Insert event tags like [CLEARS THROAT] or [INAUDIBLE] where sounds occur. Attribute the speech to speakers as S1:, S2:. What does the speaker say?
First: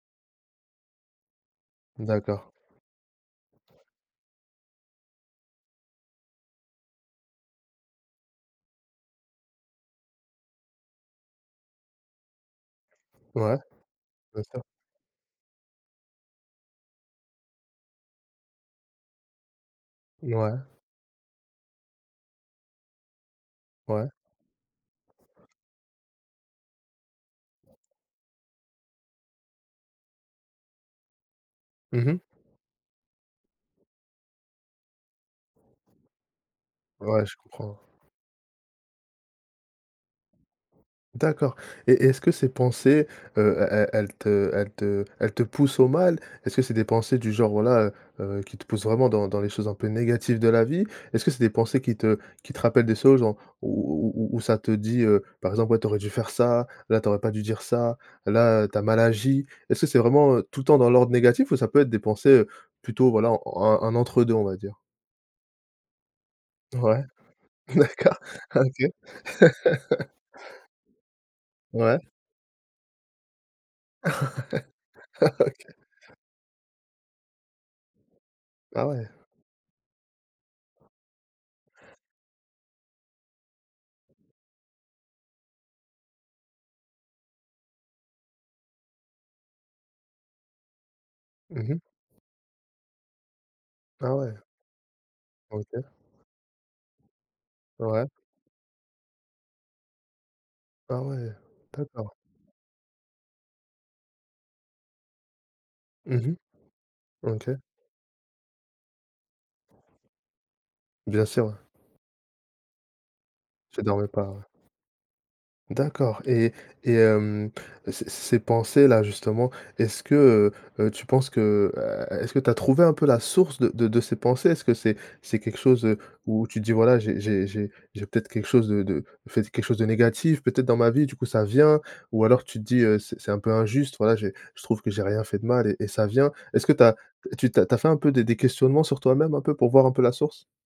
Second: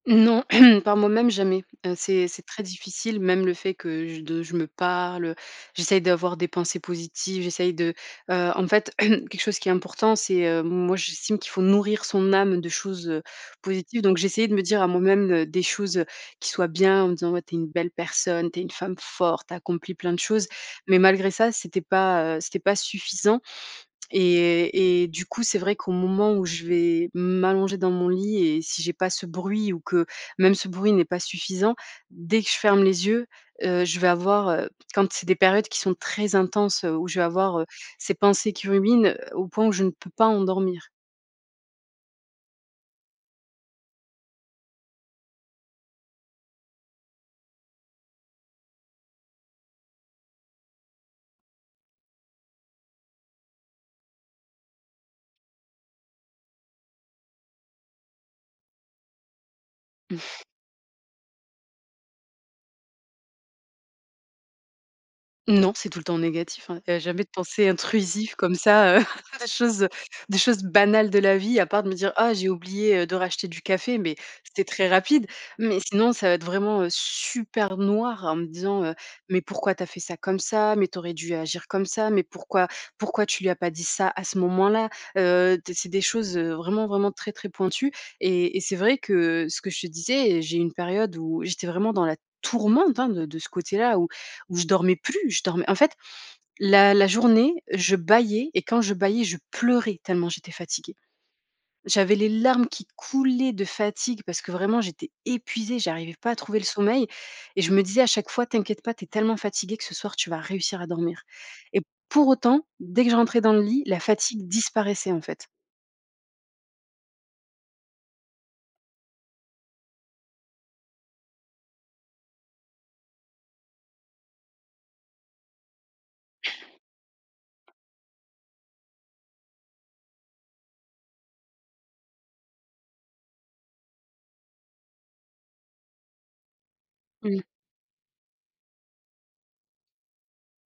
S1: Non, [CLEARS THROAT] par moi-même, jamais. Heu, c'est c'est
S2: D'accord.
S1: très difficile, même le fait que j de je me parle, heu, j'essaye d'avoir des pensées positives. J'essaye de heu, en fait, [CLEARS THROAT] quelque chose qui est important, c'est, heu, moi, j'estime qu'il faut nourrir son âme de choses, heu,
S2: Ouais.
S1: positives donc
S2: Bien
S1: j'essayais de me
S2: sûr.
S1: dire à moi-même, heu, des choses, heu, qui soient bien, en me disant: «Ouais, tu es une belle personne. Tu es une femme forte, tu as accompli plein de choses».
S2: Mouais.
S1: Mais malgré ça, c'était pas, heu, c'était pas suffisant
S2: Ouais.
S1: et et du coup, c'est vrai qu'au moment où je vais m'allonger dans mon lit et si j'ai pas ce bruit ou que, même, ce bruit n'est pas suffisant,
S2: Mmh mh.
S1: dès que je ferme les yeux, heu, je vais avoir, heu, quand c'est des périodes qui sont très intenses où je vais
S2: Ouais, je
S1: avoir, heu,
S2: comprends.
S1: ces pensées qui ruminent, au point où je ne peux pas en dormir.
S2: D'accord et et est-ce que ces pensées, heu, elles elles elles te elles te elles te poussent au mal? Est-ce que c'est des pensées du genre, voilà, heu heu, qui te poussent vraiment dans dans les choses un peu négatives de la vie? Est-ce que c'est des pensées qui te qui te rappellent des choses, genre où où où où ça te dit, heu, par exemple: «Ouais, tu aurais dû faire ça. Là, tu aurais pas dû dire ça. Là, tu as mal agi». Est-ce que c'est vraiment,
S1: [CHUCKLES]
S2: heu, tout le dans l'ordre négatif ou ça peut être des pensées, heu, plutôt, voilà, un un entre deux, on va dire?
S1: Non, c'est tout le temps négatif, hein. Il y a
S2: Ouais,
S1: jamais de pensées
S2: d'accord.
S1: intrusives comme
S2: Ah, OK.
S1: ça, heu, des choses, heu,
S2: [LAUGHS]
S1: des choses banales de la vie, à part de me
S2: Ouais.
S1: dire: «Oh, j'ai oublié, heu, de racheter du café»
S2: Ouais.
S1: mais c'était très rapide.
S2: Ah, OK.
S1: Mais sinon ça va être vraiment, heu, super noir, en me disant,
S2: Ah,
S1: heu:
S2: ouais.
S1: «Mais pourquoi tu as fait ça comme ça? Mais tu aurais dû agir comme ça! Mais pourquoi? Pourquoi tu lui as pas dit ça, à ce moment-là?» heu, t c'est des choses, heu, vraiment, vraiment très, très pointues et et c'est vrai que ce que je te disais, eh, j'ai eu une période où
S2: Mmh
S1: j'étais
S2: mh.
S1: vraiment dans la tourmente, hein, de de ce côté-là où
S2: Ah, ouais.
S1: où je dormais plus. Je dormais en
S2: OK.
S1: fait, la la journée, je
S2: Ouais.
S1: bâillais et quand je bâillais, je pleurais tellement, j'étais fatiguée.
S2: Ah, ouais. D'accord.
S1: J'avais les larmes qui coulaient de fatigue parce que, vraiment, j'étais épuisée. J'arrivais
S2: Mmh
S1: pas à
S2: mh.
S1: trouver le sommeil
S2: OK.
S1: et je me disais, à chaque fois: «T'inquiète pas. Tu es tellement fatiguée que ce soir, tu vas réussir à dormir»
S2: Bien sûr. Ouais.
S1: et pour autant, dès que je rentrais dans le
S2: Tu
S1: lit, la
S2: dormais pas. Ouais.
S1: fatigue disparaissait, en fait.
S2: D'accord et et hem, c ces ces pensées-là, justement, est-ce que, heu heu, tu penses que heu, est est-ce que tu as trouvé, un peu, la source de de de ces pensées? Est-ce que c'est c'est quelque chose, heu, où tu te dis: «Voilà, j'ai j'ai j'ai j'ai peut-être quelque chose, heu, de de ou fait quelque chose de négatif, peut-être, dans ma vie. Du coup, ça vient» ou alors, tu te dis, heu: «C'est c'est un peu injuste. Voilà, j'ai je trouve que j'ai rien fait de mal et et ça vient»? Est-ce que tu as
S1: Mmh.
S2: tu tu as tu fais un peu des des questionnements sur toi-même, un peu, pour voir un peu la source?